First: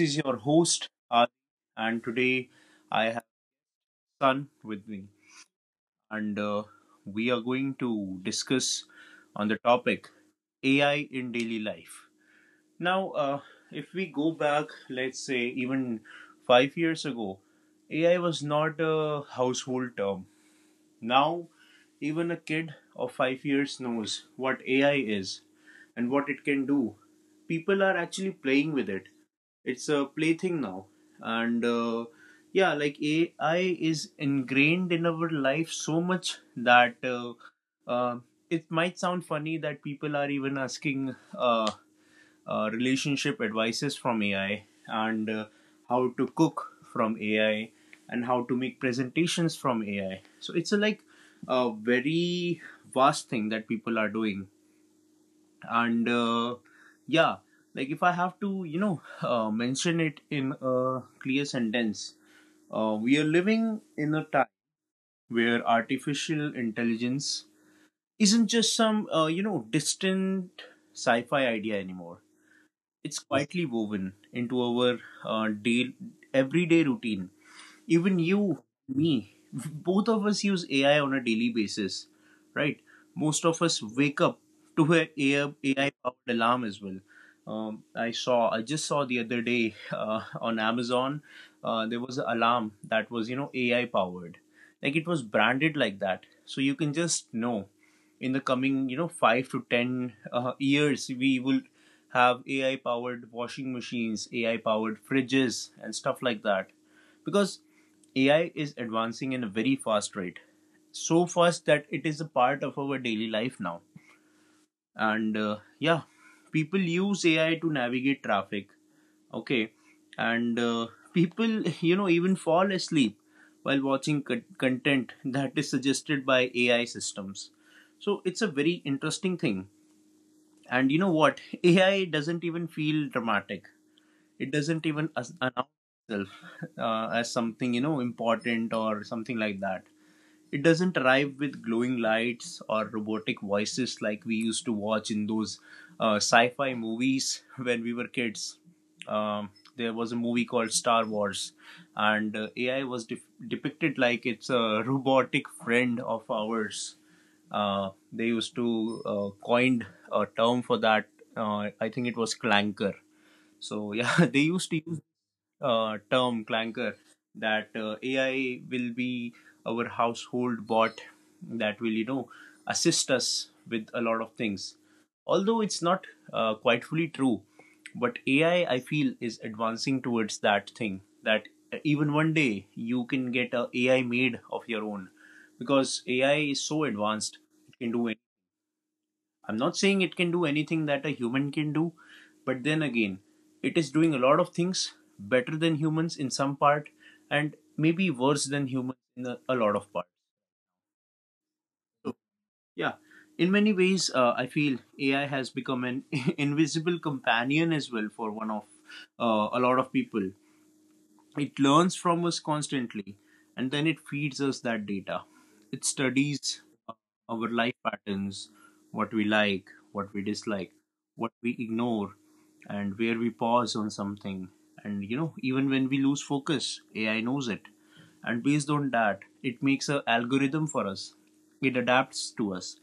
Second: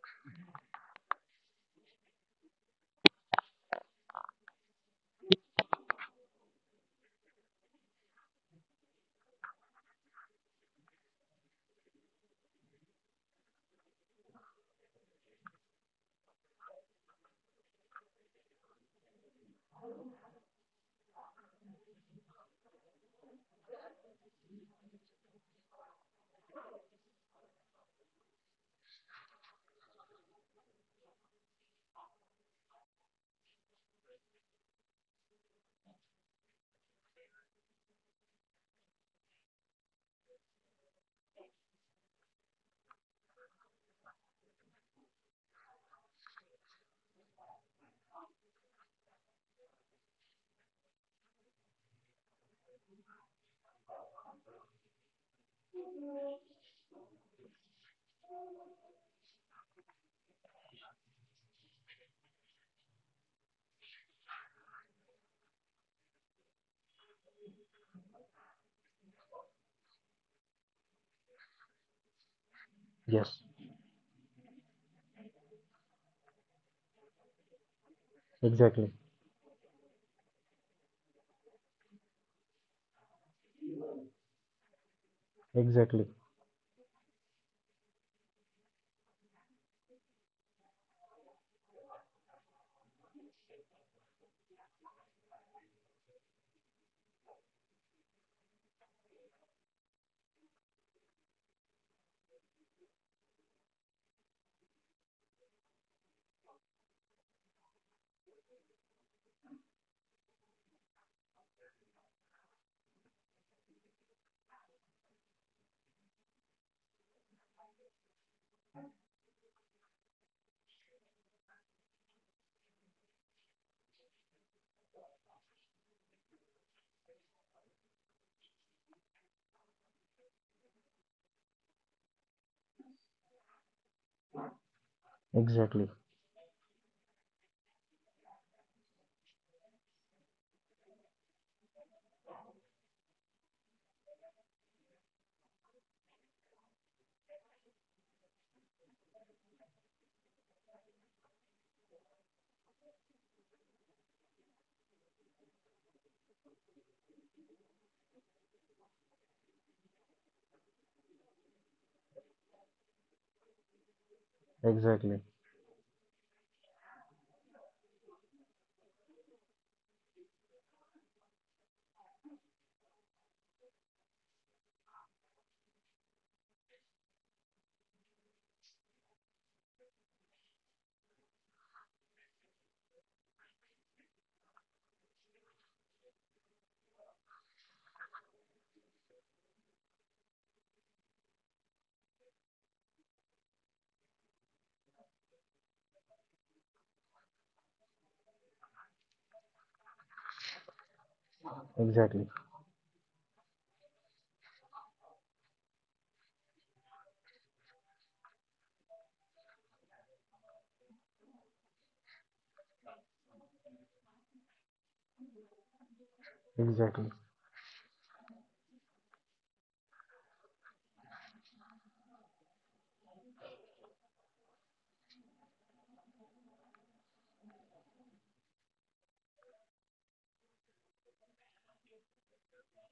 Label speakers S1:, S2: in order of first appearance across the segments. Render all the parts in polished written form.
S1: is your host, Adi, and today I have Sun with me, and we are going to discuss on the topic AI in daily life. Now, uh, if we go back, let's say even 5 years ago, AI was not a household term. Now, even a kid of 5 years knows what AI is and what it can do. People are actually playing with it. It's a plaything now, and yeah, like AI is ingrained in our life so much that uh, it might sound funny that people are even asking relationship advices from AI, and how to cook from AI, and how to make presentations from AI. So it's a like a very vast thing that people are doing, and yeah, like if I have to, you know, mention it in a clear sentence, we are living in a time where artificial intelligence isn't just some, you know, distant sci-fi idea anymore. It's
S2: Yes,
S1: quietly woven into our day everyday routine. Even you,
S2: exactly,
S1: me, both of us use AI on a daily basis, right? Most of us wake up to an a AI
S2: exactly,
S1: powered alarm as well. I just saw the other day on Amazon, there was an alarm that was, you know, AI powered. Like it was branded like that. So you can just know in the coming, you know, 5 to 10 years, we will have AI powered washing machines, AI powered fridges, and stuff like that, because AI is advancing in a very fast rate, so fast that it is a part of our daily life now. And yeah, people use AI to navigate traffic, okay? And people, you know, even fall asleep while watching content that is suggested by AI systems. So it's a very interesting thing. And you know what? AI doesn't even feel dramatic. It doesn't even announce
S2: exactly,
S1: itself as something, you know, important or something like that. It doesn't arrive with glowing lights or robotic voices like we used to watch in those sci fi movies when we were kids. Um, there was a movie called Star Wars, and AI was depicted like it's a robotic friend of ours. They used to coined a term for that. I think it was clanker. So yeah, they used to use
S2: exactly,
S1: term clanker that AI will be our household bot that will, you know, assist us with a lot of things. Although it's not quite fully true, but AI, I feel, is advancing towards that thing that even one day you can get a AI made of your own, because AI is so advanced it can do. I'm not saying it can do anything that a human can do, but then again, it is doing a lot of things better than humans in some part, and maybe worse than humans in a lot of parts. So,
S2: exactly,
S1: yeah, in many ways, I feel AI has become an invisible companion as well for one of, a lot of people. It learns from us constantly, and then it feeds us that data. It studies
S2: exactly,
S1: our life patterns, what we like, what we dislike, what we ignore, and where we pause on something. And, you know, even when we lose focus, AI knows it. And based on that, it makes an algorithm for us. It adapts to us.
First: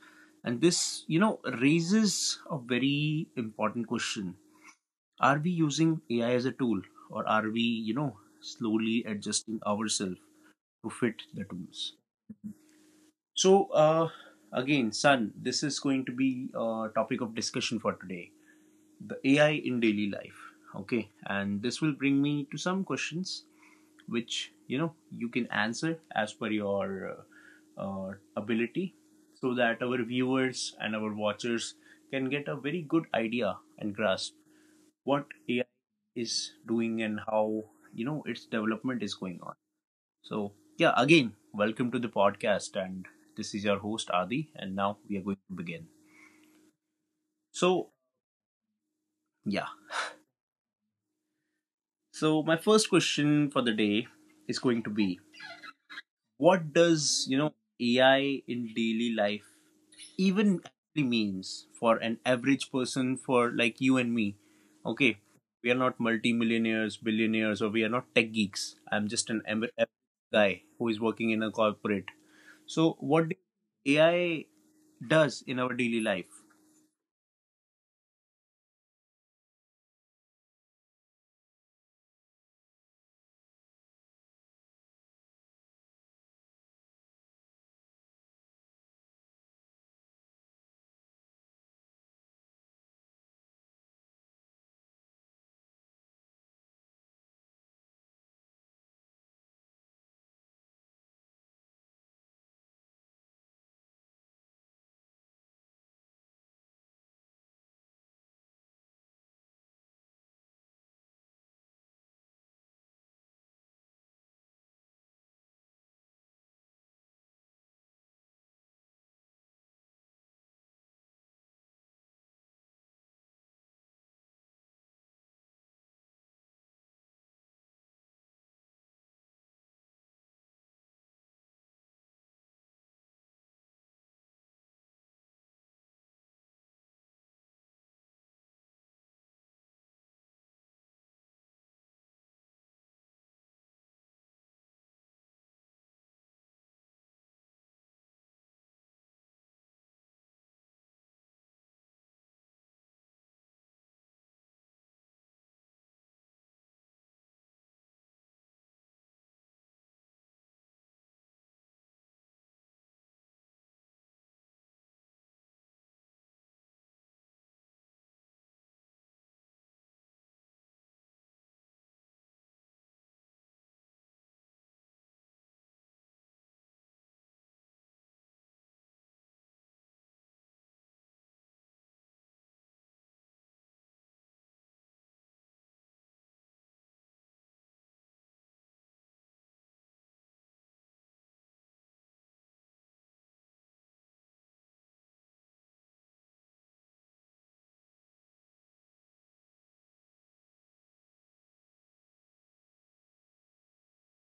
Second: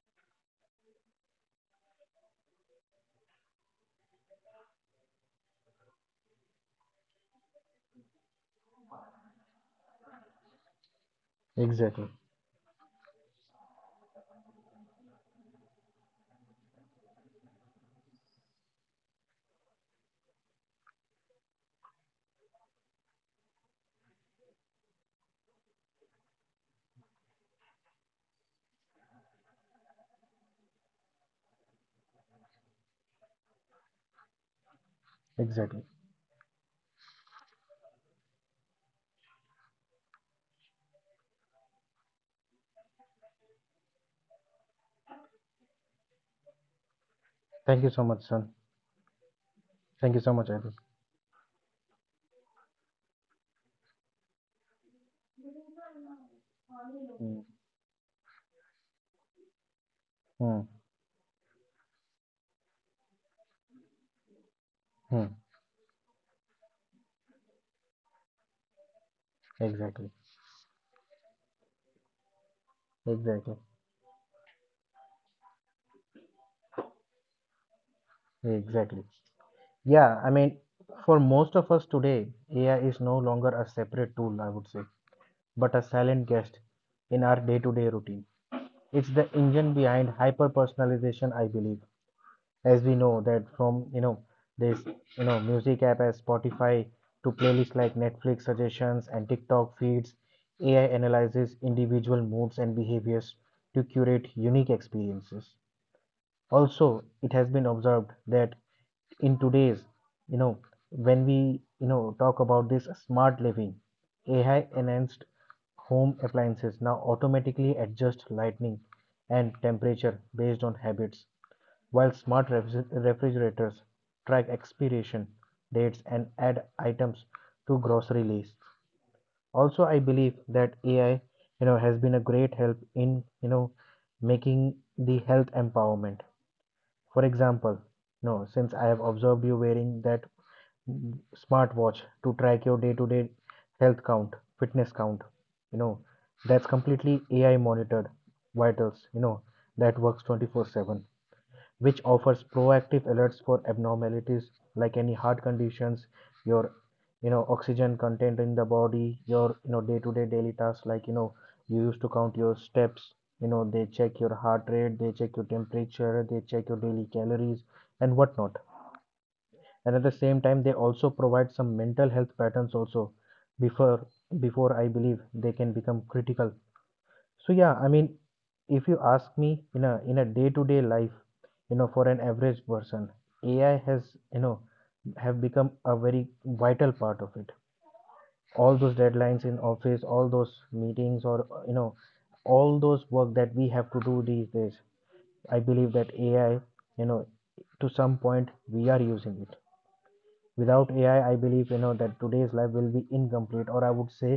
S1: And this, you know, raises a very important question. Are we using AI as a tool, or are we, you know, slowly adjusting ourselves to fit the tools?
S2: exactly,
S1: So, again, son, this is going to be a topic of discussion for today, the AI in daily life. Okay, and this will bring me to some questions which, you know, you can answer as per your ability, so that our viewers and our watchers can get a very good idea and grasp what AI
S2: exactly.
S1: is doing, and how, you know, its development is going on. So yeah, again, welcome to the podcast, and this is your host Adi, and now we are going to begin.
S2: Thank you
S1: So
S2: so much, son.
S1: yeah,
S2: Thank you so much, Abby.
S1: so my first question for the day is going to be, what does, you
S2: Mm,
S1: know, AI in daily life even
S2: mm,
S1: actually means for an average person, for like you and me? Okay,
S2: mm.
S1: we are not multi-millionaires, billionaires, or we are not tech geeks. I'm just an
S2: Exactly,
S1: average guy who is working in a corporate. So, what do
S2: exactly,
S1: you think AI does in our daily life?
S2: exactly. Yeah, I mean, for most of us today, AI is no longer a separate tool, I would say, but a silent guest in our day-to-day routine. It's the engine behind hyper-personalization, I believe. As we know, that from you know this, you know, music app as Spotify to playlists like Netflix suggestions and TikTok feeds, AI analyzes individual moods and behaviors to curate unique experiences. Also, it has been observed that in today's, you know, when we, you know, talk about this smart living, AI enhanced home appliances now automatically adjust lighting and temperature based on habits, while smart refrigerators track expiration dates and add items to grocery lists. Also, I believe that AI, you know, has been a great help in, you know, making the health empowerment. For example, no, since I have observed you wearing that, mm, smartwatch to track your day-to-day health count, fitness count, you know, that's completely AI monitored vitals, you know, that works 24/7, which offers proactive alerts for abnormalities like any heart conditions, your, you know, oxygen content in the body, your, you know, day-to-day daily tasks like, you know, you used to count your steps, you know, they check your heart rate, they check your temperature, they check your daily calories and whatnot. And at the same time, they also provide some mental health patterns also before before I believe they can become critical. So yeah, I mean, if you ask me in a day-to-day life, you know, for an average person, AI has, you know, have become a very vital part of it. All those deadlines in office, all those meetings, or, you know, all those work that we have to do these days, I believe that AI, you know, to some point we are using it. Without AI, I believe, you know, that today's life will be incomplete, or I would say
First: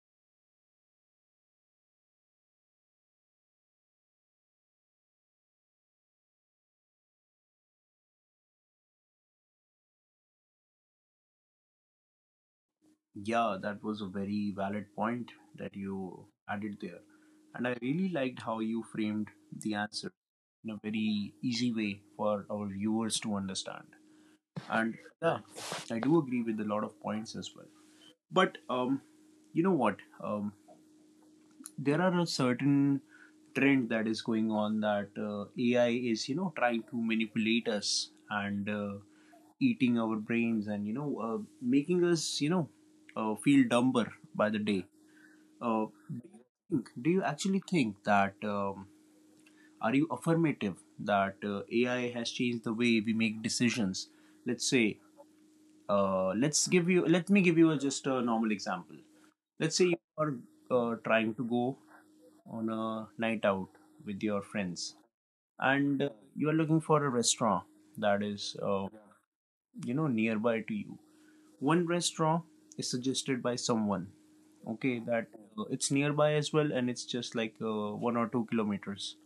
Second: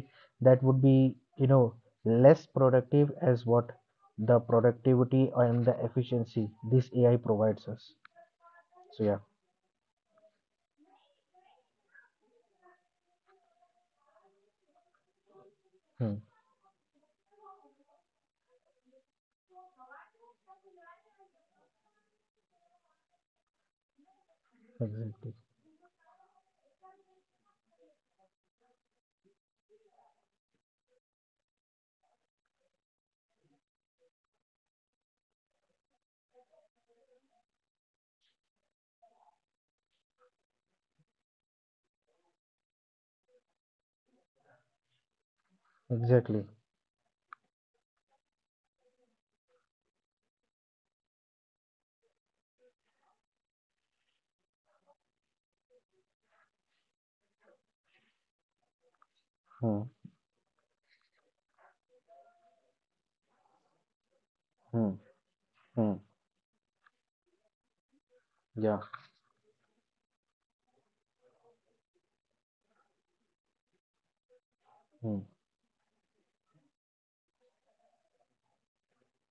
S2: that would be, you know, less productive as what the productivity and the efficiency this AI provides us. So yeah.
S1: Yeah, that was a very valid point that
S2: Hmm.
S1: you added there. And I really liked how you framed the answer in a very easy way for our viewers to understand. And
S2: Exactly,
S1: yeah, I do agree with a lot of points as well. But you know what? Um, there are a certain trend that is going on that AI is, you know, trying to manipulate us, and eating our brains, and, you know, making us, you know, feel dumber by the day. uh,
S2: exactly.
S1: do you actually think that, are you affirmative that AI has changed the way we make decisions? Let's say, let me give you just a normal example. Let's
S2: Hmm.
S1: say you are trying to go on a night out with your
S2: Hmm.
S1: friends,
S2: Hmm.
S1: and you are looking for a restaurant that is,
S2: Yeah.
S1: you know, nearby to you. One restaurant is suggested by someone, okay,
S2: Hmm.
S1: that it's nearby as well, and it's just like 1 or 2 kilometers.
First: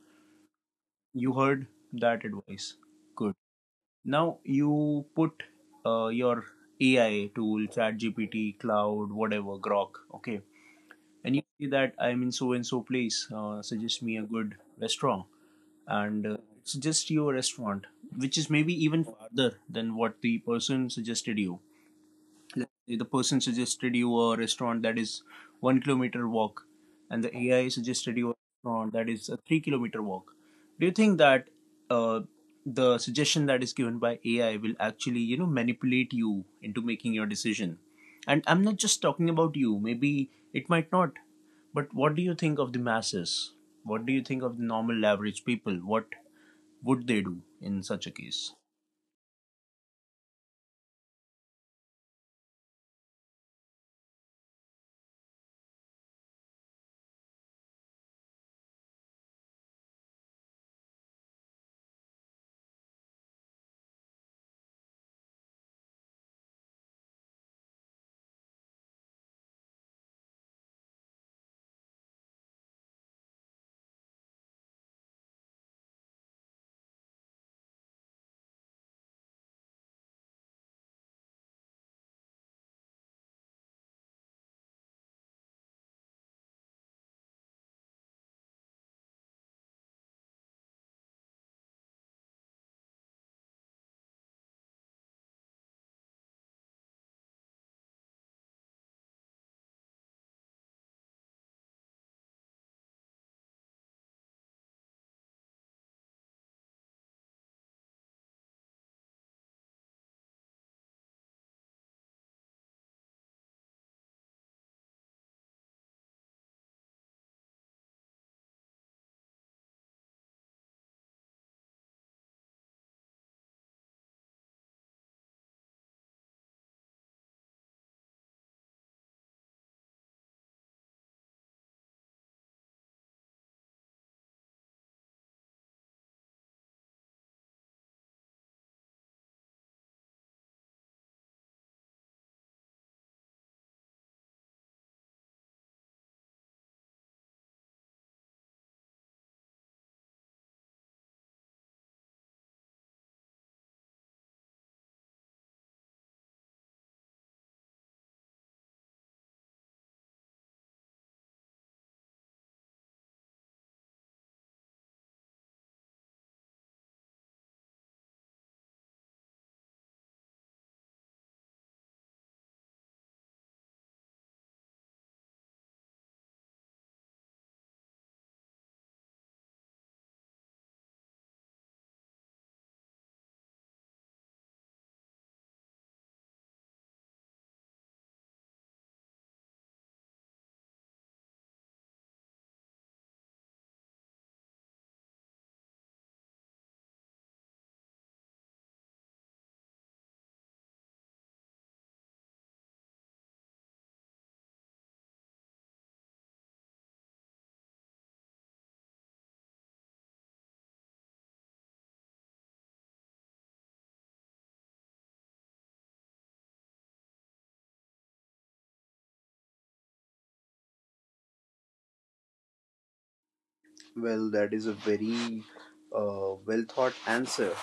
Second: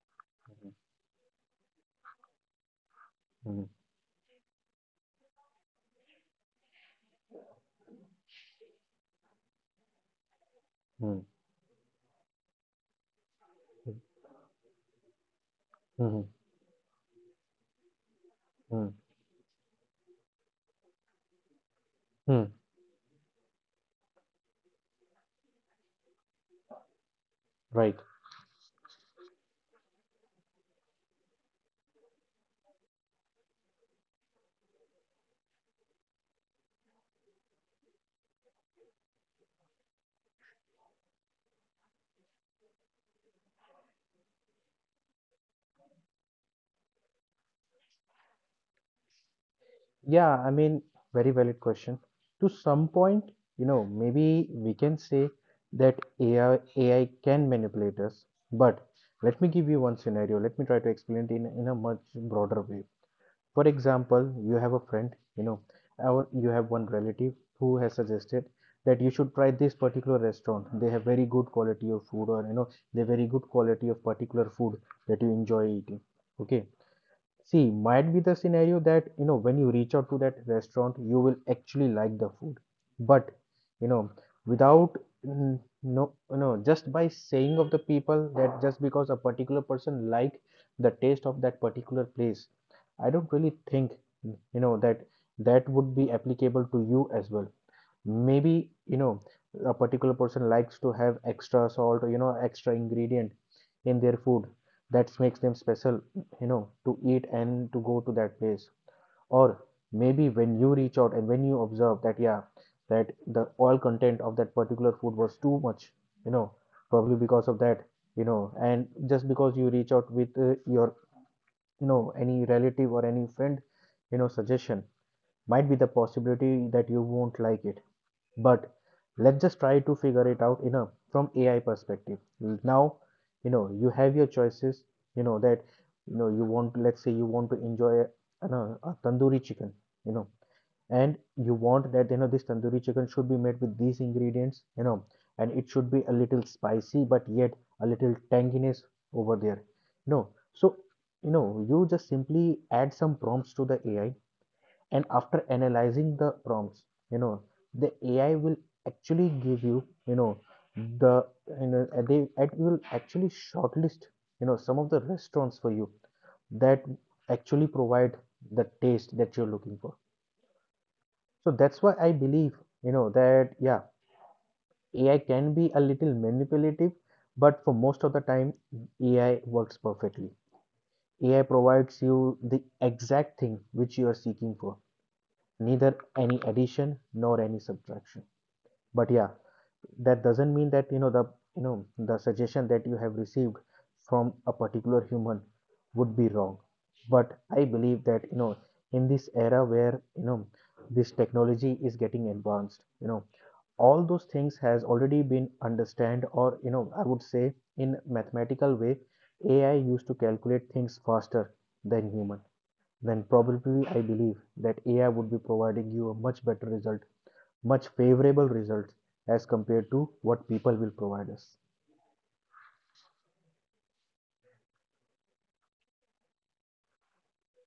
S1: You heard that advice, good.
S2: Hmm.
S1: Now you put, your AI tool, ChatGPT, cloud, whatever, grok, okay,
S2: Hmm.
S1: and you see that, I'm in so and so place,
S2: Hmm.
S1: suggest me a good restaurant,
S2: Hmm.
S1: and suggest you a restaurant which is maybe
S2: Hmm.
S1: even farther than what the person suggested you.
S2: Hmm.
S1: Let's say the person suggested you a restaurant that is 1 kilometer walk, and the AI
S2: Right.
S1: suggested you a restaurant that is a 3 kilometer walk. Do you think that uh, the suggestion that is given by AI will actually, you know, manipulate you into making your decision? And I'm not just talking about you, maybe it might not, but what do you think of the masses? What do you think of the normal average people? What would they do in such a case?
S2: Yeah, I mean, very valid question. To some point, you know, maybe we can say that AI can manipulate us, but let me give you one scenario. Let me try to explain it in a much broader way. For example, you have a friend, you know, or you have one relative who has suggested that you should try this particular restaurant. They have very good quality of food, or you know, they very good quality of particular food that you enjoy eating. Okay. See, might be the scenario that, you know, when you reach out to that restaurant, you will actually like the food. But, you know, without, mm, no, no, just by saying of the people that just because a particular person like the taste of that particular place, I don't really think, you know, that that would be applicable to you as well. Maybe, you know, a particular person likes to have extra salt, or you know, extra ingredient in their food that makes them special, you know, to eat and to go to that place. Or maybe when you reach out and when you observe that, yeah, that the oil content of that particular food was too much, you know, probably because of that, you know, and just because you reach out with your, you know, any relative or any friend, you know, suggestion, might be the possibility that you won't like it. But let's just try to figure it out in a, from AI perspective. Now, you know, you have your choices, you know, that you know you want, let's say you want to enjoy a, an, a tandoori chicken, you know, and you want that, you know, this tandoori chicken should be made with these ingredients, you know, and it should be a little spicy but yet a little tanginess over there. No, so, you know, you just simply add some prompts to the AI, and after analyzing the prompts, you know, the AI will actually give you, you know, the, you know, they, it will actually shortlist, you know, some of the restaurants for you that actually provide the taste that you're looking for. So that's why I believe, you know, that yeah, AI can be a little manipulative, but for most of the time, AI works perfectly. AI provides you the exact thing which you are seeking for, neither any addition nor any subtraction. But yeah, that doesn't mean that, you know, the, you know, the suggestion that you have received from a particular human would be wrong. But I believe that, you know, in this era where, you know, this technology is getting advanced, you know, all those things has already been understand, or you know, I would say, in mathematical way, AI used to calculate things faster than human, then probably I believe that AI would be providing you a much better result, much favorable result as compared to what people will provide us.
S1: Well, that is a very well thought answer.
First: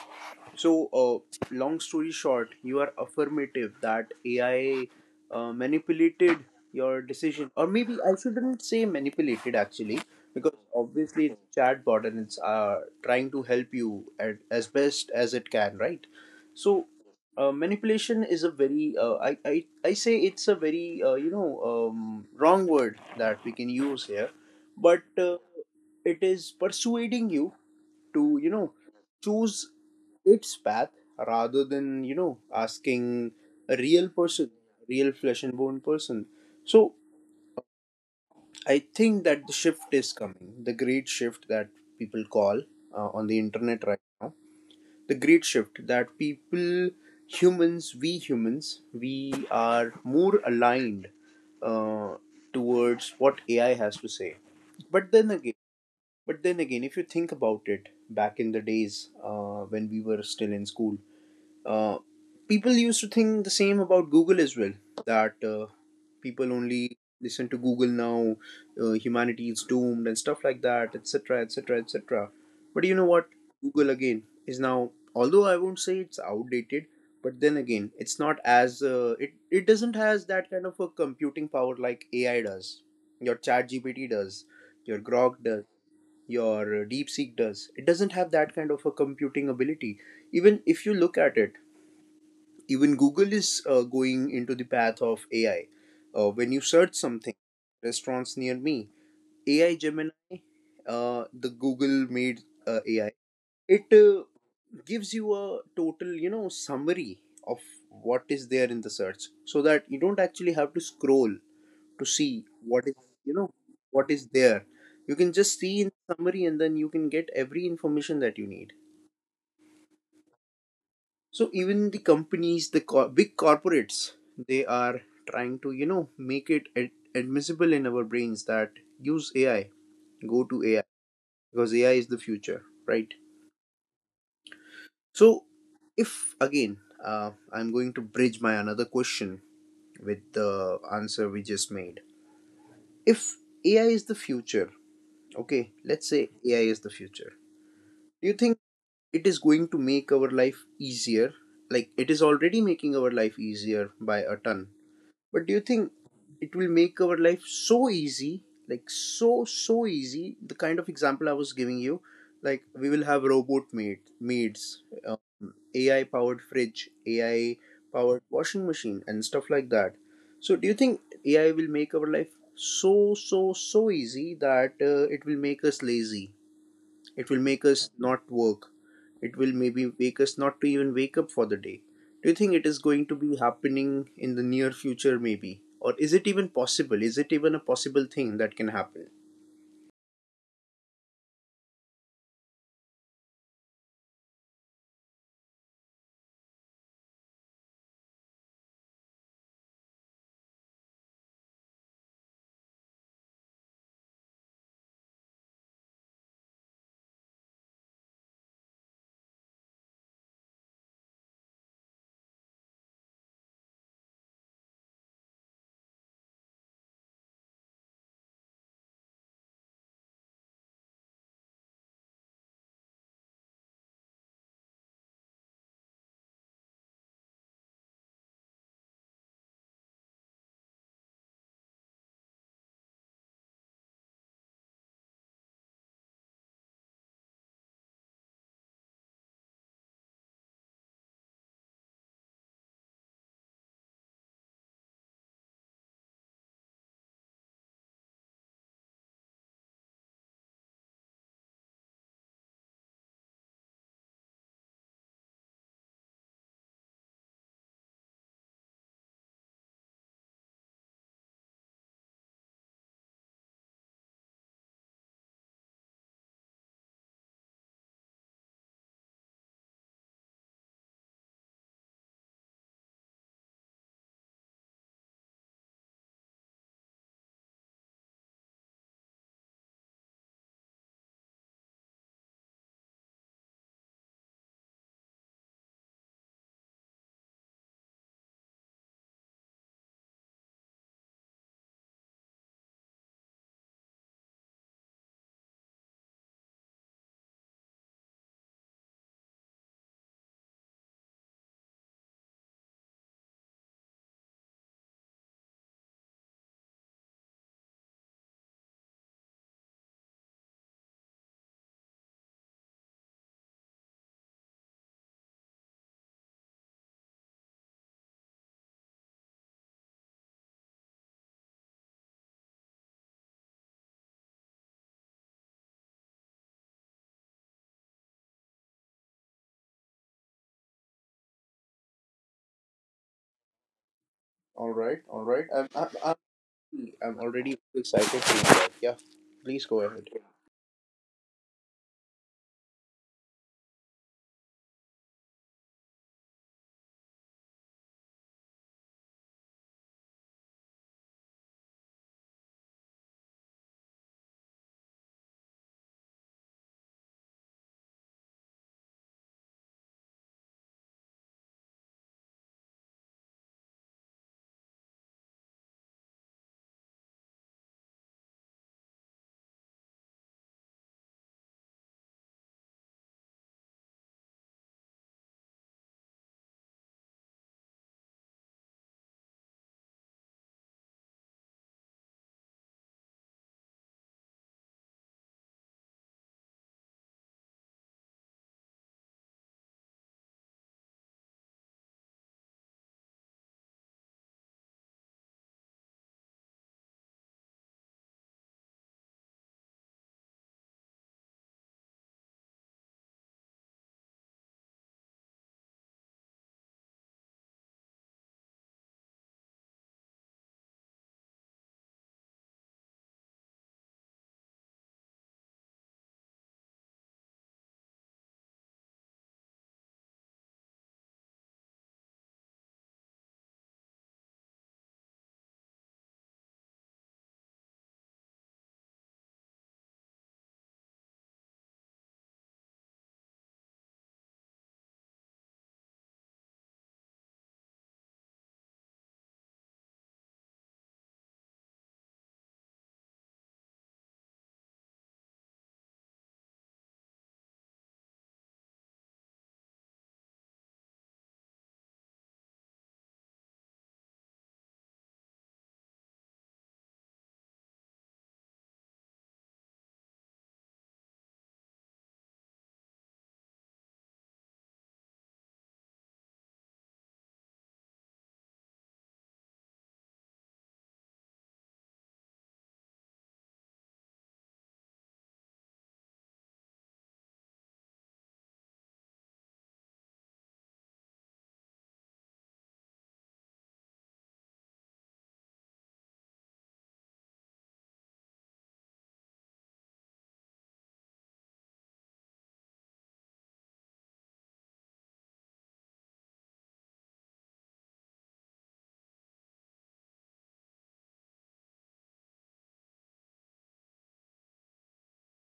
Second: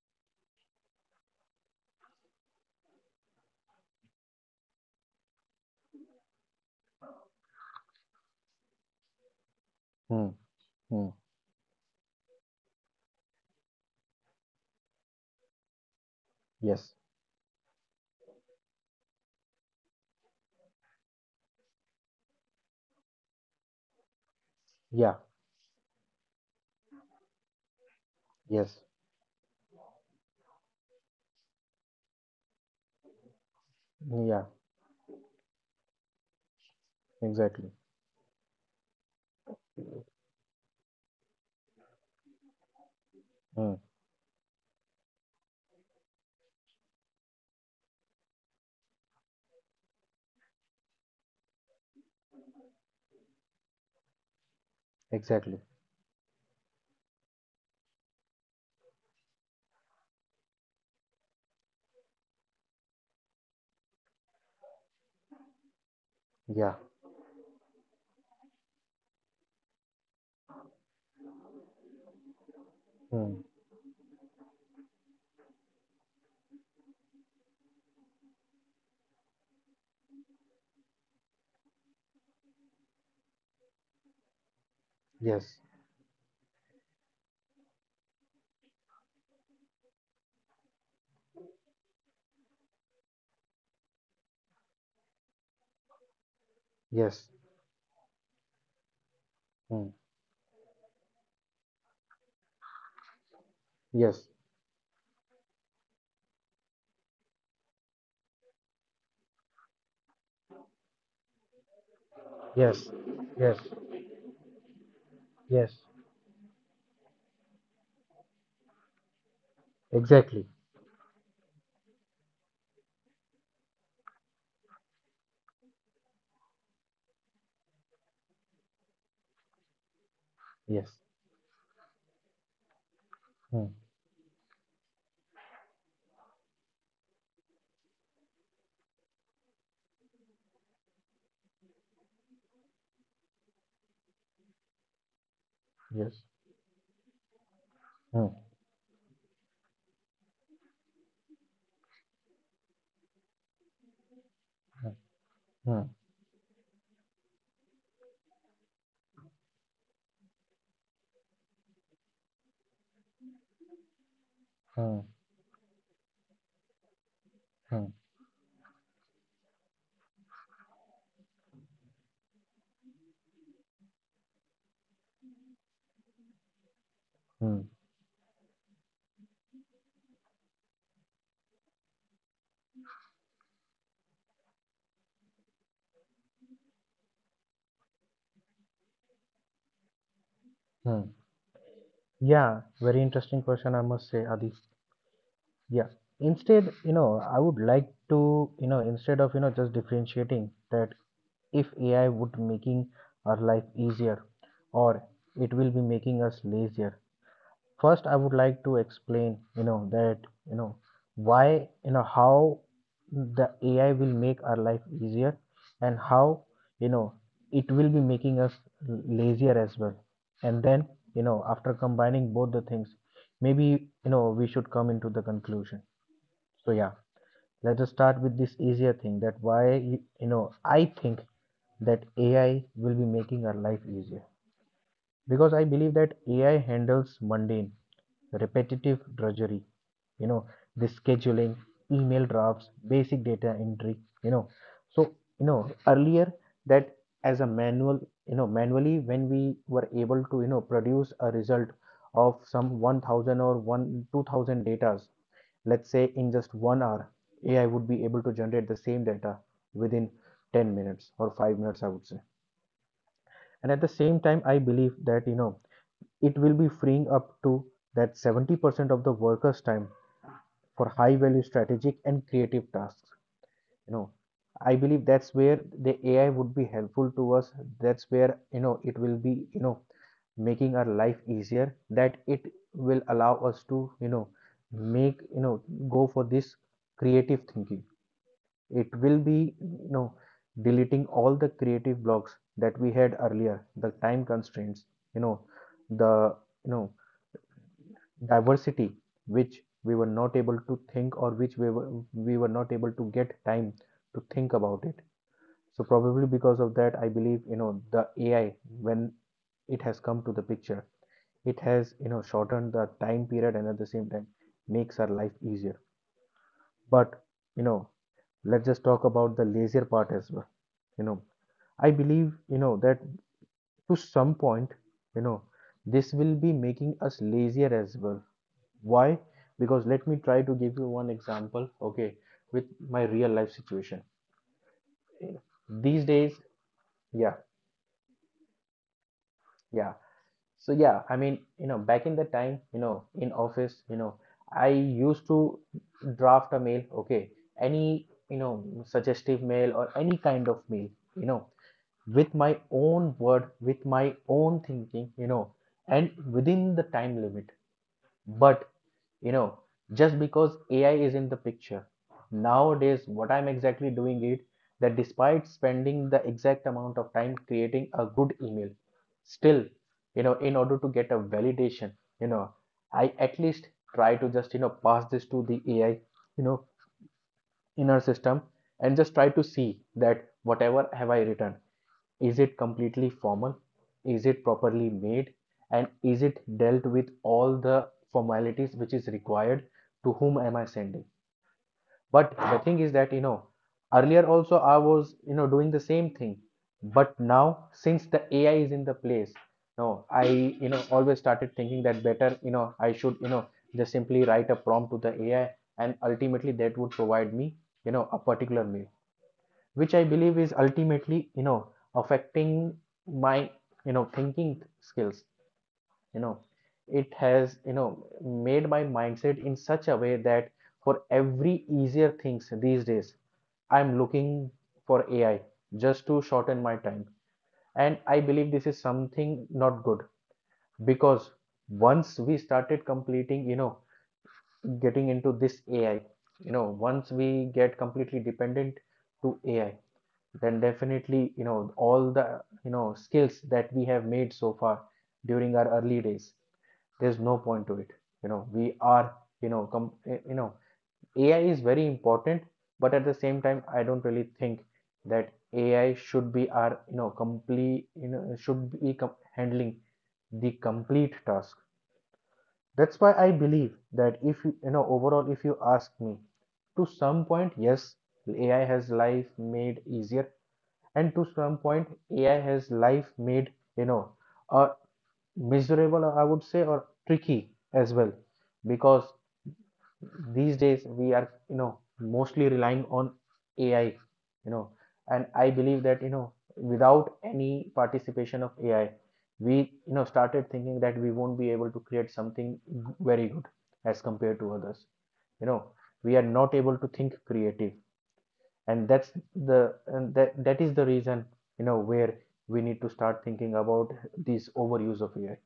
S1: So, long story short, you are affirmative that AI manipulated your decision. Or maybe I shouldn't say manipulated, actually,
S2: Hmm.
S1: because
S2: Hmm.
S1: obviously it's a chatbot, and it's trying to help you, as best as it can, right? So,
S2: Yes.
S1: manipulation is a very I say it's a very, you know, wrong word that we can use here, but
S2: Yeah.
S1: it is persuading you to, you know,
S2: Yes.
S1: choose its path, rather than, you know, asking a real
S2: Yeah.
S1: person, real flesh and bone person. So
S2: Exactly.
S1: I think that the shift is coming, the great shift that people call on the
S2: Hmm.
S1: internet right now, the great shift that people, humans, we humans, we are more aligned uh, towards what AI has to say. But then again,
S2: Exactly.
S1: if you think about it, back in the days when we were still in school, uh, people used to think the same about Google as well. That people
S2: Yeah.
S1: only listen to Google now, humanity is doomed, and stuff like that, etc., etc., etc. But you know what?
S2: Hmm.
S1: Google again is now, although I won't say it's outdated, but then again, it's not as it doesn't has that kind of a computing power like AI does, your ChatGPT does, your Grok
S2: Yes.
S1: does, your DeepSeek does. It doesn't have that kind of a computing ability. Even if you look at it, even Google is going into the path of AI. When you search
S2: Yes.
S1: something, restaurants near me, AI
S2: Hmm.
S1: Gemini, the Google made AI, it
S2: Yes.
S1: uh, gives you a total summary of what is there in the search, so that you don't actually have to scroll to see
S2: Yes.
S1: what is you know
S2: Yes.
S1: what is there. You can just
S2: Yes.
S1: see in summary, and then you can get every information that you need.
S2: Exactly.
S1: So even the companies, the big corporates, they are trying to make it admissible in our brains that use AI, go to AI,
S2: Yes.
S1: because AI is the future, right?
S2: Hmm.
S1: So if again, I'm going to bridge my another question with the answer we just made. If AI is the future, okay,
S2: Yes.
S1: let's say AI is the future,
S2: Hmm.
S1: do you think it is going to make our life easier? Like, it is already making our life easier by a ton,
S2: Hmm.
S1: but do you
S2: Hmm.
S1: think it will make our life so easy, like so so easy, the kind of example I was giving you, like we will have robot maids,
S2: Hmm.
S1: um, AI powered fridge, AI
S2: Hmm.
S1: powered washing machine and stuff like that. So do you think AI will make our life so so so easy that it will make us lazy, it will
S2: Hmm.
S1: make us not work. It will maybe make us not to even wake up for the day. Do you think it is going to be happening in the near future, maybe? Or is it even possible? Is it even a possible thing that can happen?
S2: Hmm. Yeah. Very interesting question, I must say, Adi. Yeah. Instead, you know, I would like to, you know, instead of, you know, just differentiating that if AI would making our life easier or it will be making us lazier. First, I would like to explain, you know, that, you know, why, you know, how the AI will make our life easier, and how, you know, it will be making us lazier as well. And then, you know, after combining both the things, maybe, you know, we should come into the conclusion. So yeah, let us start with this easier thing that why you know, I think that AI will be making our life easier, because I believe that AI handles mundane, repetitive drudgery, you know, the scheduling, email drafts, basic data entry, you know. So, you know, earlier that, as a manual, you know, manually when we were able to, you know, produce a result of some 1,000 or 1 2,000 datas, let's say in just 1 hour, AI would be able to generate the same data within 10 minutes or 5 minutes, I would say. And at the same time, I believe that, you know, it will be freeing up to that 70% of the workers' time for high value strategic and creative tasks. You know, I believe that's where the AI would be helpful to us. That's where, you know, it will be, you know, making our life easier, that it will allow us to, you know, make, you know, go for this creative thinking. It will be, you know, deleting all the creative blocks that we had earlier, the time constraints, you know, the, you know, diversity which we were not able to think, or which we were not able to get time to think about it. So probably because of that, I believe, you know, the AI, when it has come to the picture, it has, you know, shortened the time period, and at the same time makes our life easier. But, you know, let's just talk about the lazier part as well. You know, I believe, you know, that to some point, you know, this will be making us lazier as well. Why? Because let me try to give you one example, okay, with my real life situation.
S1: All right, all right.
S2: These days,
S1: I'm
S2: yeah,
S1: already excited to hear that. Yeah, please go
S2: yeah.
S1: ahead.
S2: So yeah, I mean, you know, back in the time, you know, in office, you know, I used to draft a mail, okay, any, you know, suggestive mail or any kind of mail, you know, with my own word, with my own thinking, you know, and within the time limit. But you know, just because AI is in the picture nowadays, what I'm exactly doing it, that despite spending the exact amount of time creating a good email, still, you know, in order to get a validation, you know, I at least try to just, you know, pass this to the AI, you know, in our system, and just try to see that whatever have I written, is it completely formal? Is it properly made? And is it dealt with all the formalities which is required? To whom am I sending? But the thing is that, you know, earlier also I was, you know, doing the same thing. But now, since the AI is in the place, no, I always started thinking that better I should just simply write a prompt to the AI and ultimately that would provide me a particular mail which I believe is ultimately affecting my thinking skills. You know, it has, made my mindset in such a way that for every easier things these days, I'm looking for AI just to shorten my time. And I believe this is something not good because once we started getting into this AI, once we get completely dependent to AI, then definitely all the skills that we have made so far during our early days, there's no point to it. You know, we are, you know, com- eh, you know, AI is very important, but at the same time, I don't really think that AI should be our, you know, complete, you know, should be handling the complete task. That's why I believe that if you, you know, overall, if you ask me, to some point, yes, AI has life made easier, and to some point AI has life made you know uh, miserable I would say, or tricky as well, because these days we are you know mostly relying on AI, and I believe that without any participation of AI, we started thinking that we won't be able to create something very good as compared to others. you know we are not able to think creative, and that is the reason where we need to start thinking about this overuse of AI.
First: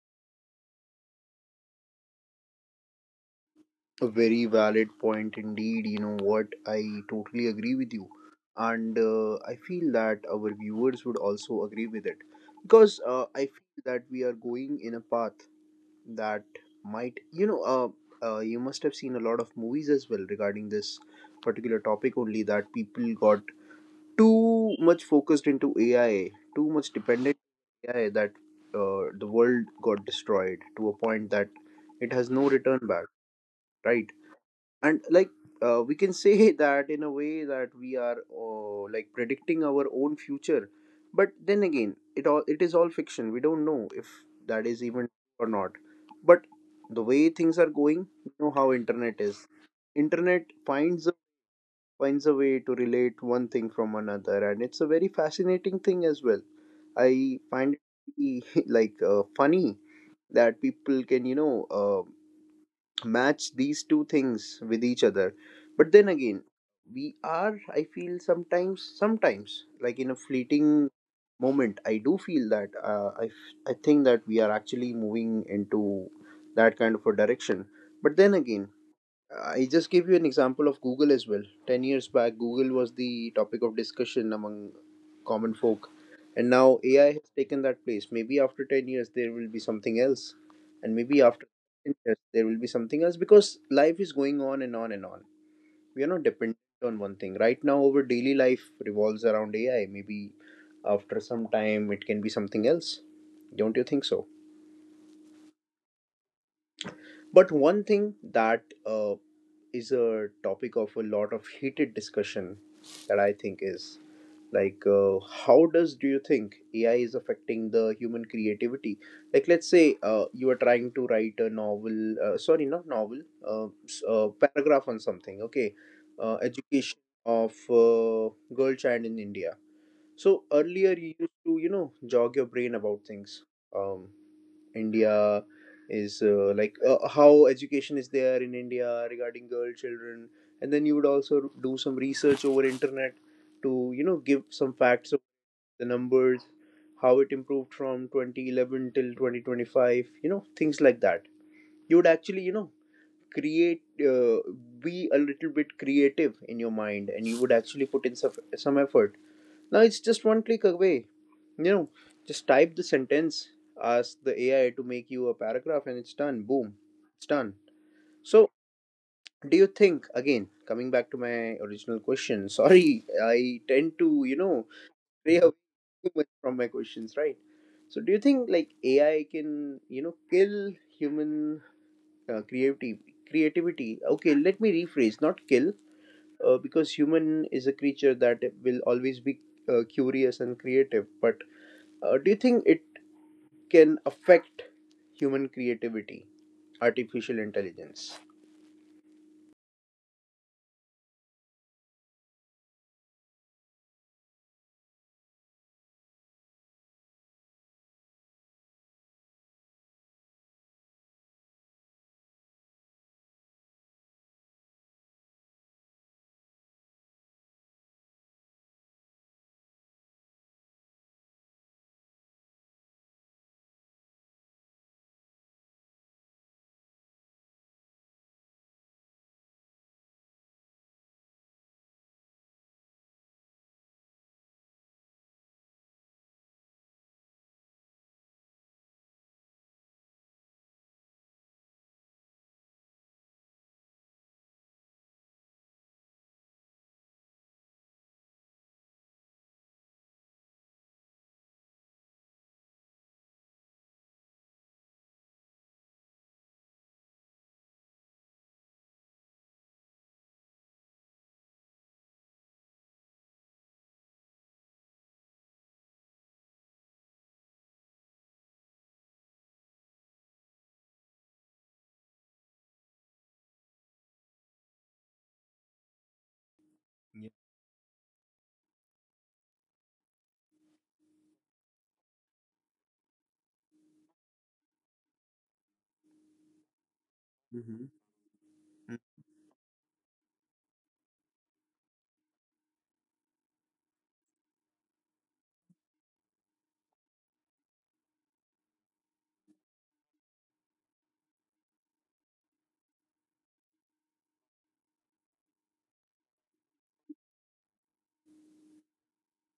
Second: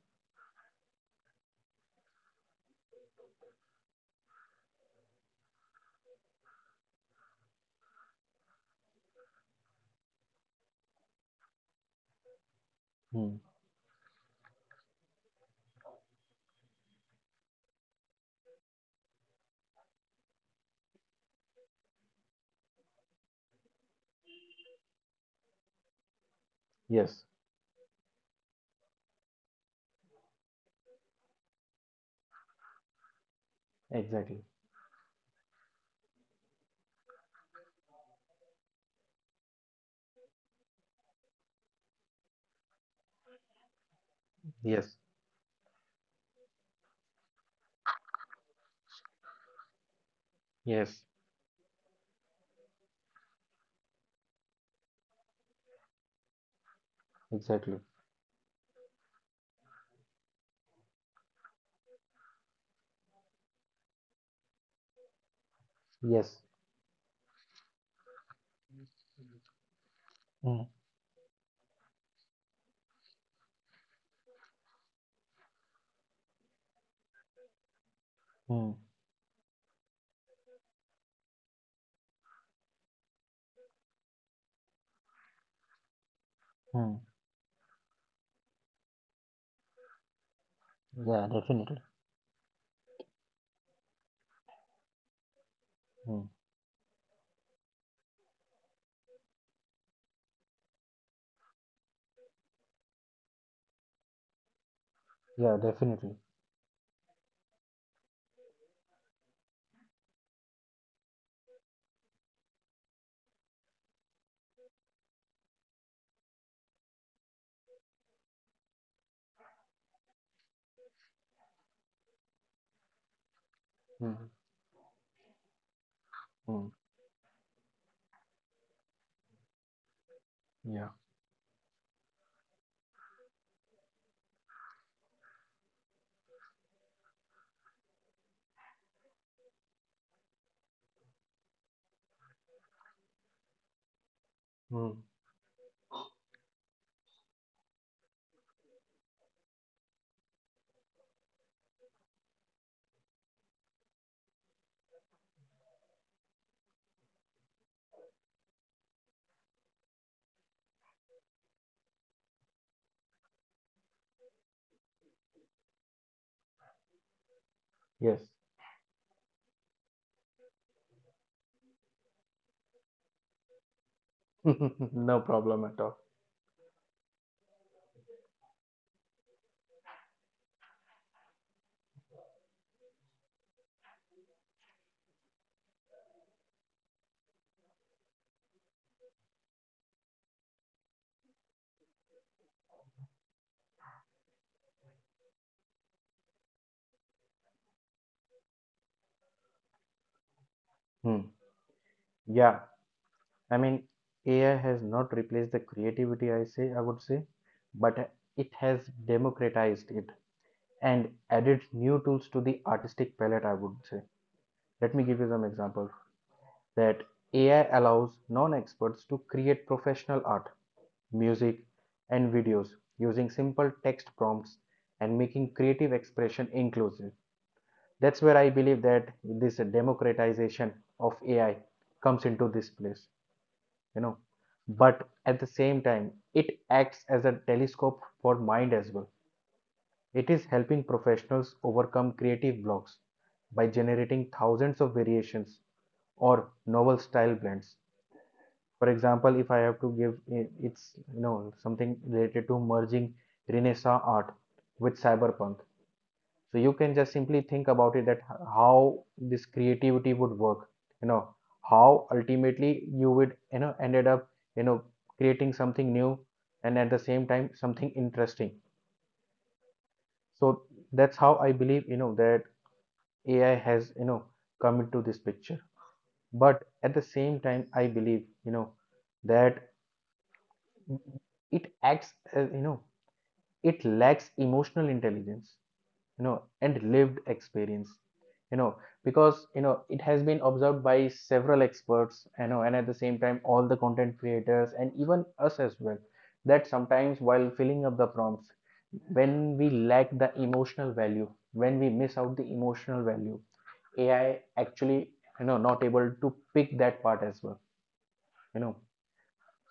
S1: A very valid point indeed. You know what? I totally agree with you. And I feel that our viewers would also agree with it. Because
S2: Hmm.
S1: I feel that we are going in a path that might you must have seen a lot of movies as well regarding this particular topic only, that people got too much focused into AI, too much
S2: Yes,
S1: dependent on AI, that the world got destroyed to a point that it has no return back, right?
S2: exactly.
S1: And like, we can say that in a way that we are like predicting our own future, but then again, it is all fiction. We don't know if that is
S2: Yes,
S1: even or not. But the way things are going, you know how internet is. Internet
S2: yes,
S1: finds a, finds a way to relate one thing from another, and it's a very fascinating thing as well, I
S2: exactly.
S1: find it. Like, funny that people can match these two things with each other. But then
S2: Yes.
S1: again, we are, I feel sometimes, like in a
S2: Hmm.
S1: fleeting moment, I do feel that I think that we are actually moving into that kind of a direction. But then
S2: Hmm.
S1: again, I just gave you an example of Google as well. 10 years back, Google was the topic of discussion among common folk. And now
S2: Hmm.
S1: AI has taken that place. Maybe after 10 years, there will be something else. And
S2: Yeah,
S1: maybe after
S2: definitely.
S1: 10 years, there will be something else, because life is going on and on and on. We
S2: Hmm.
S1: are not dependent on one thing. Right now, our daily life revolves around AI. Maybe after some time, it can be something else. Don't you think so?
S2: Yeah, definitely.
S1: But one thing that is a topic of a lot of heated discussion, that I think is like, how does do you think AI is affecting the human creativity? Like, let's say you are trying to write a novel sorry, not novel,
S2: Hmm.
S1: paragraph on something, okay?
S2: Hmm.
S1: Education of uh, girl child in India. So
S2: Yeah.
S1: earlier you used to, you know, jog your brain about things. um, India is like, how education is there in India regarding girl children, and then you would also do some research over internet to, you know, give some
S2: Hmm.
S1: facts of the numbers, how it improved from 2011 till 2025, you know, things like that. You would actually, you know, create be a little bit creative in your mind, and you would actually put in some effort. Now it's just one click away, you know, just type the sentence, ask the AI to make you a paragraph, and it's done. Boom, it's done.
S2: Yes.
S1: So, do you think, again, coming back to my original question, sorry, I tend to, you know,
S2: No
S1: stray
S2: problem
S1: away
S2: at all.
S1: too much from my questions, right? So, do you think like AI can, you know, kill human creativity? Creativity. Okay, let me rephrase. Not kill, because human is a creature that will always be curious and creative. But do you think it can affect human creativity, artificial intelligence?
S2: Hmm. Yeah. I mean, AI has not replaced the creativity, I would say, but it has democratized it, and added new tools to the artistic palette, I would say. Let me give you some examples. That AI allows non experts to create professional art, music, and videos using simple text prompts and making creative expression inclusive. That's where I believe that this democratization of AI comes into this place, you know. But at the same time, it acts as a telescope for mind as well. It is helping professionals overcome creative blocks by generating thousands of variations or novel style blends. For example, if I have to give, it's something related to merging Renaissance art with cyberpunk. So you can just simply think about it, that how this creativity would work, you know, how ultimately you would ended up you know creating something new and at the same time something interesting. So that's how I believe that AI has, come into this picture. But at the same
S1: Yeah.
S2: time, I believe that it acts as, it lacks emotional intelligence, and lived experience,
S1: Mhm.
S2: you know,
S1: Mm.
S2: because, you know, it has been observed by several experts, and at the same time, all the content creators and even us as well, that sometimes while filling up the prompts, when we lack the emotional value, when we miss out the emotional value, AI actually, not able to pick that part as well. You know,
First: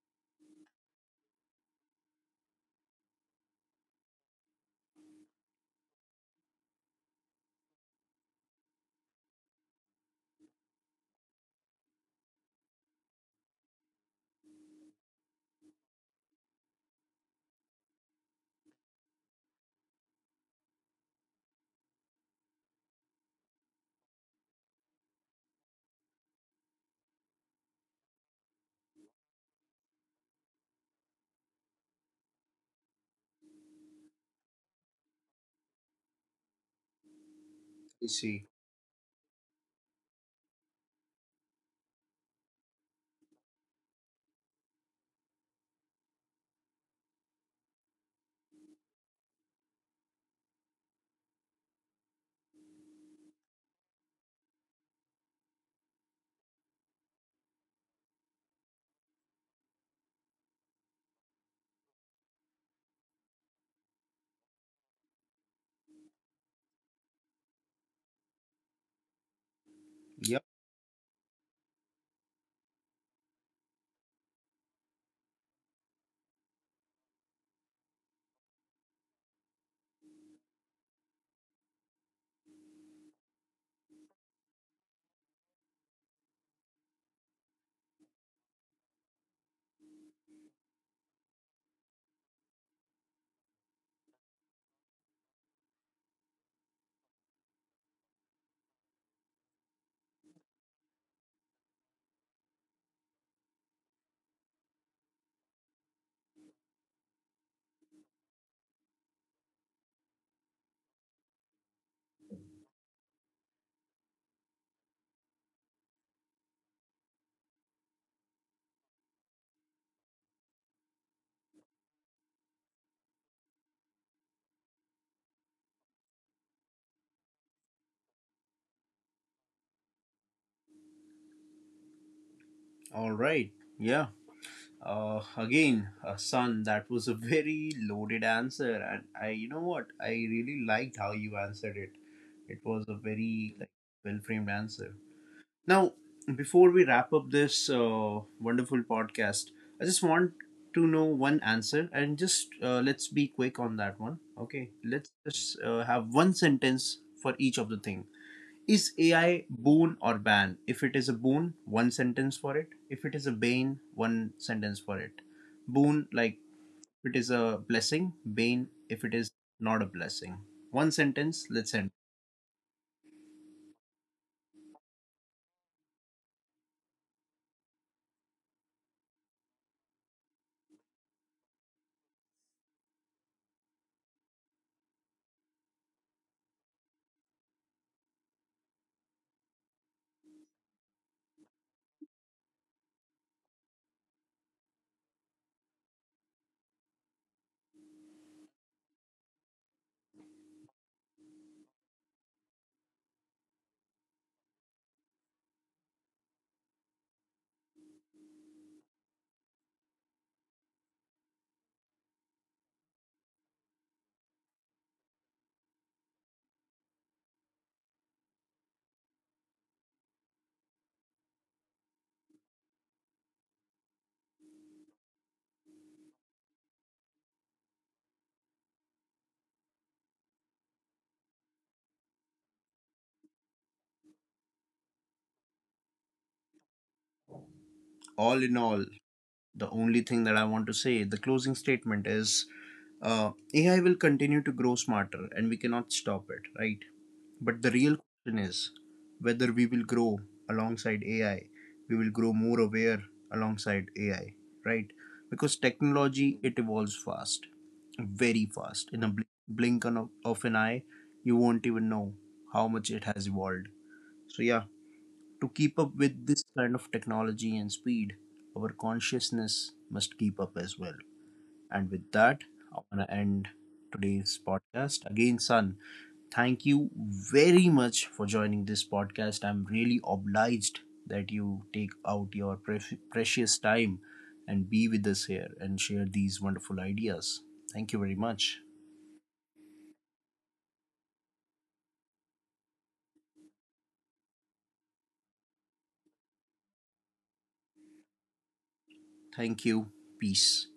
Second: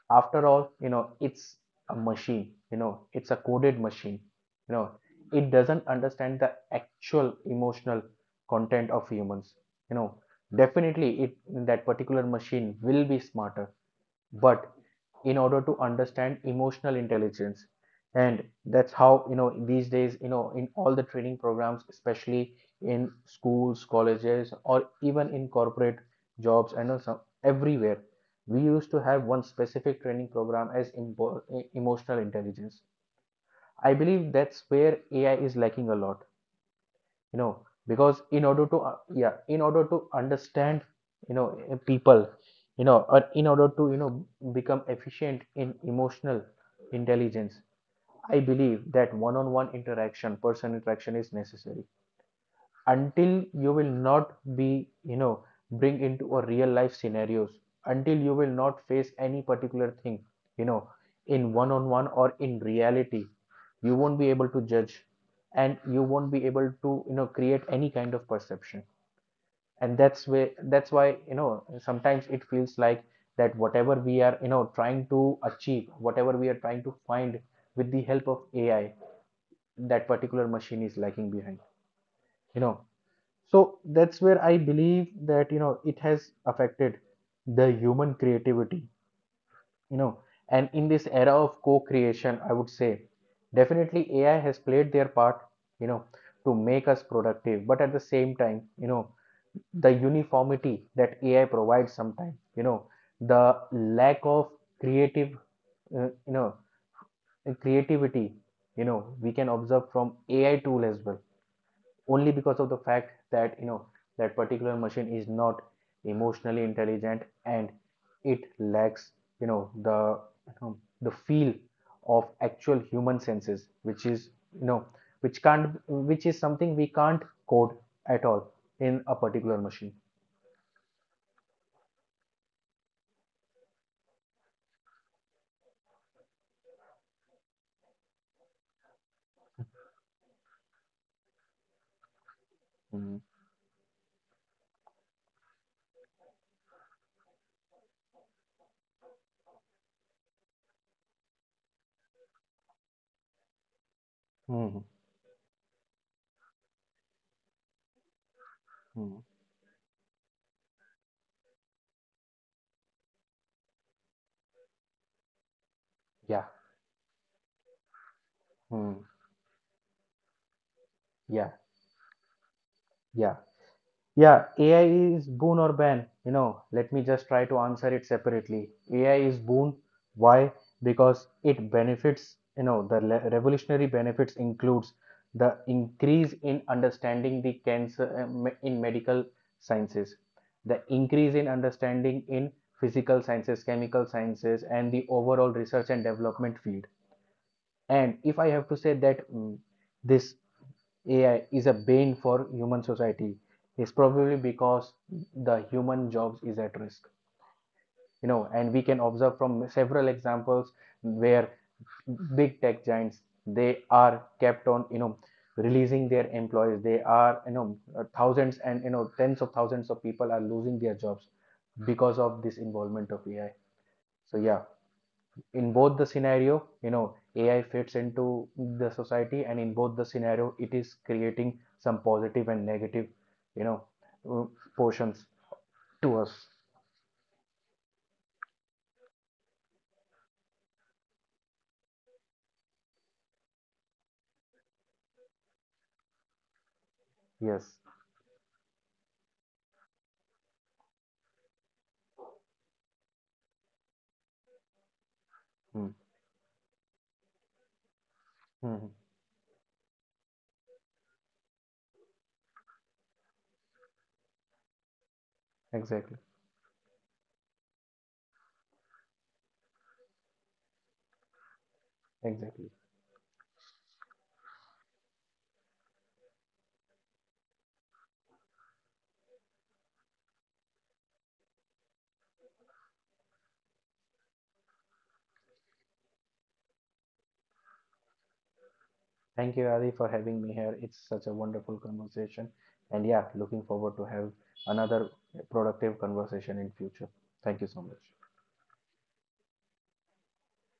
S2: after all, it's a machine, it's a coded machine. You know, it doesn't understand the actual emotional content of humans. You know, Definitely, it, that particular machine will be smarter, but in order to understand emotional intelligence, and that's how these days in all the training programs, especially in schools, colleges, or even in corporate jobs and also everywhere, we used to have one specific training program as emotional intelligence. I believe that's where AI is lacking a lot, you know
S1: I
S2: because in
S1: see.
S2: order to yeah, in order to understand people, or in order to become efficient in emotional intelligence, I believe that one on one interaction, person interaction is necessary. Until you will not be bring into a real life scenarios, until you will not face any particular thing, you know in one on one or in reality, you won't be able to judge, and you won't be able to create any kind of perception. And
S1: Yep.
S2: that's why sometimes it feels like that whatever we are trying to achieve, whatever we are trying to find with the help of AI, that particular machine is lagging behind, you know so that's where I believe that it has affected the human creativity, you know and in this era of co-creation, I would say, definitely AI has played their part, you know to make us productive, but at the same time the uniformity that AI provides sometimes, the lack of creative uh, you know creativity, we can observe from AI tool as well, only because of the fact that that particular machine is not emotionally intelligent, and it lacks you know the the feel of actual human senses, which is you know which can't which is something we can't code at all in a particular machine.
S1: All right. Yeah. Uh, again, son, that was a very loaded answer, and I, you know what, I really liked how you answered it. It was a
S2: Mhm.
S1: very like well framed answer. Now, before we wrap up this wonderful podcast, I just want to know one answer, and just let's be quick on that one. Okay,
S2: Mhm.
S1: let's just have one sentence for each of the thing. Is
S2: Mhm.
S1: AI boon or ban? If it is a boon, one sentence for it. If it is a bane, one sentence for it. Boon, like,
S2: Yeah.
S1: if it is a blessing, bane,
S2: Mhm.
S1: if it is not a blessing. One sentence,
S2: Yeah.
S1: let's end.
S2: Yeah. Yeah, AI is boon or ban? Let me just try to answer it separately. AI is boon. Why? Because it benefits, the revolutionary benefits includes the increase in understanding the cancer, in medical sciences, the increase in understanding in physical sciences, chemical sciences, and the overall research and development field. And if I have to say that this AI is a bane for human society is probably because the human jobs is at risk. And we can observe from several examples where big tech giants, they are kept on releasing their employees. They are thousands and tens of thousands of people are losing their jobs because of this involvement of AI. So yeah, in both the scenario, AI fits into the society, and in both the scenario, it is creating some positive and negative, you know, uh, portions to us.
S1: All in all, the only thing that I want to say, the closing statement is, AI will continue to grow smarter and we cannot stop it, right?
S2: Yes.
S1: But the real question is whether we will grow alongside AI, we will grow more aware alongside AI, right? Because
S2: Mm.
S1: technology, it evolves fast, very fast.
S2: Mhm.
S1: In a blink of an eye, you won't even know how much it has evolved. So, yeah, to keep up
S2: Exactly.
S1: with this kind of technology and speed, our consciousness must keep up as well. And with that,
S2: Exactly.
S1: I want to end today's podcast. Again, son, thank you very much for joining this podcast. I'm really obliged that you take out your precious time and be with us here and share these wonderful ideas. Thank you very much.
S2: Thank you, Adi, for having me here. It's such a wonderful conversation, and yeah, looking forward to have another productive conversation in future. Thank you so much.
S1: Thank you. Peace.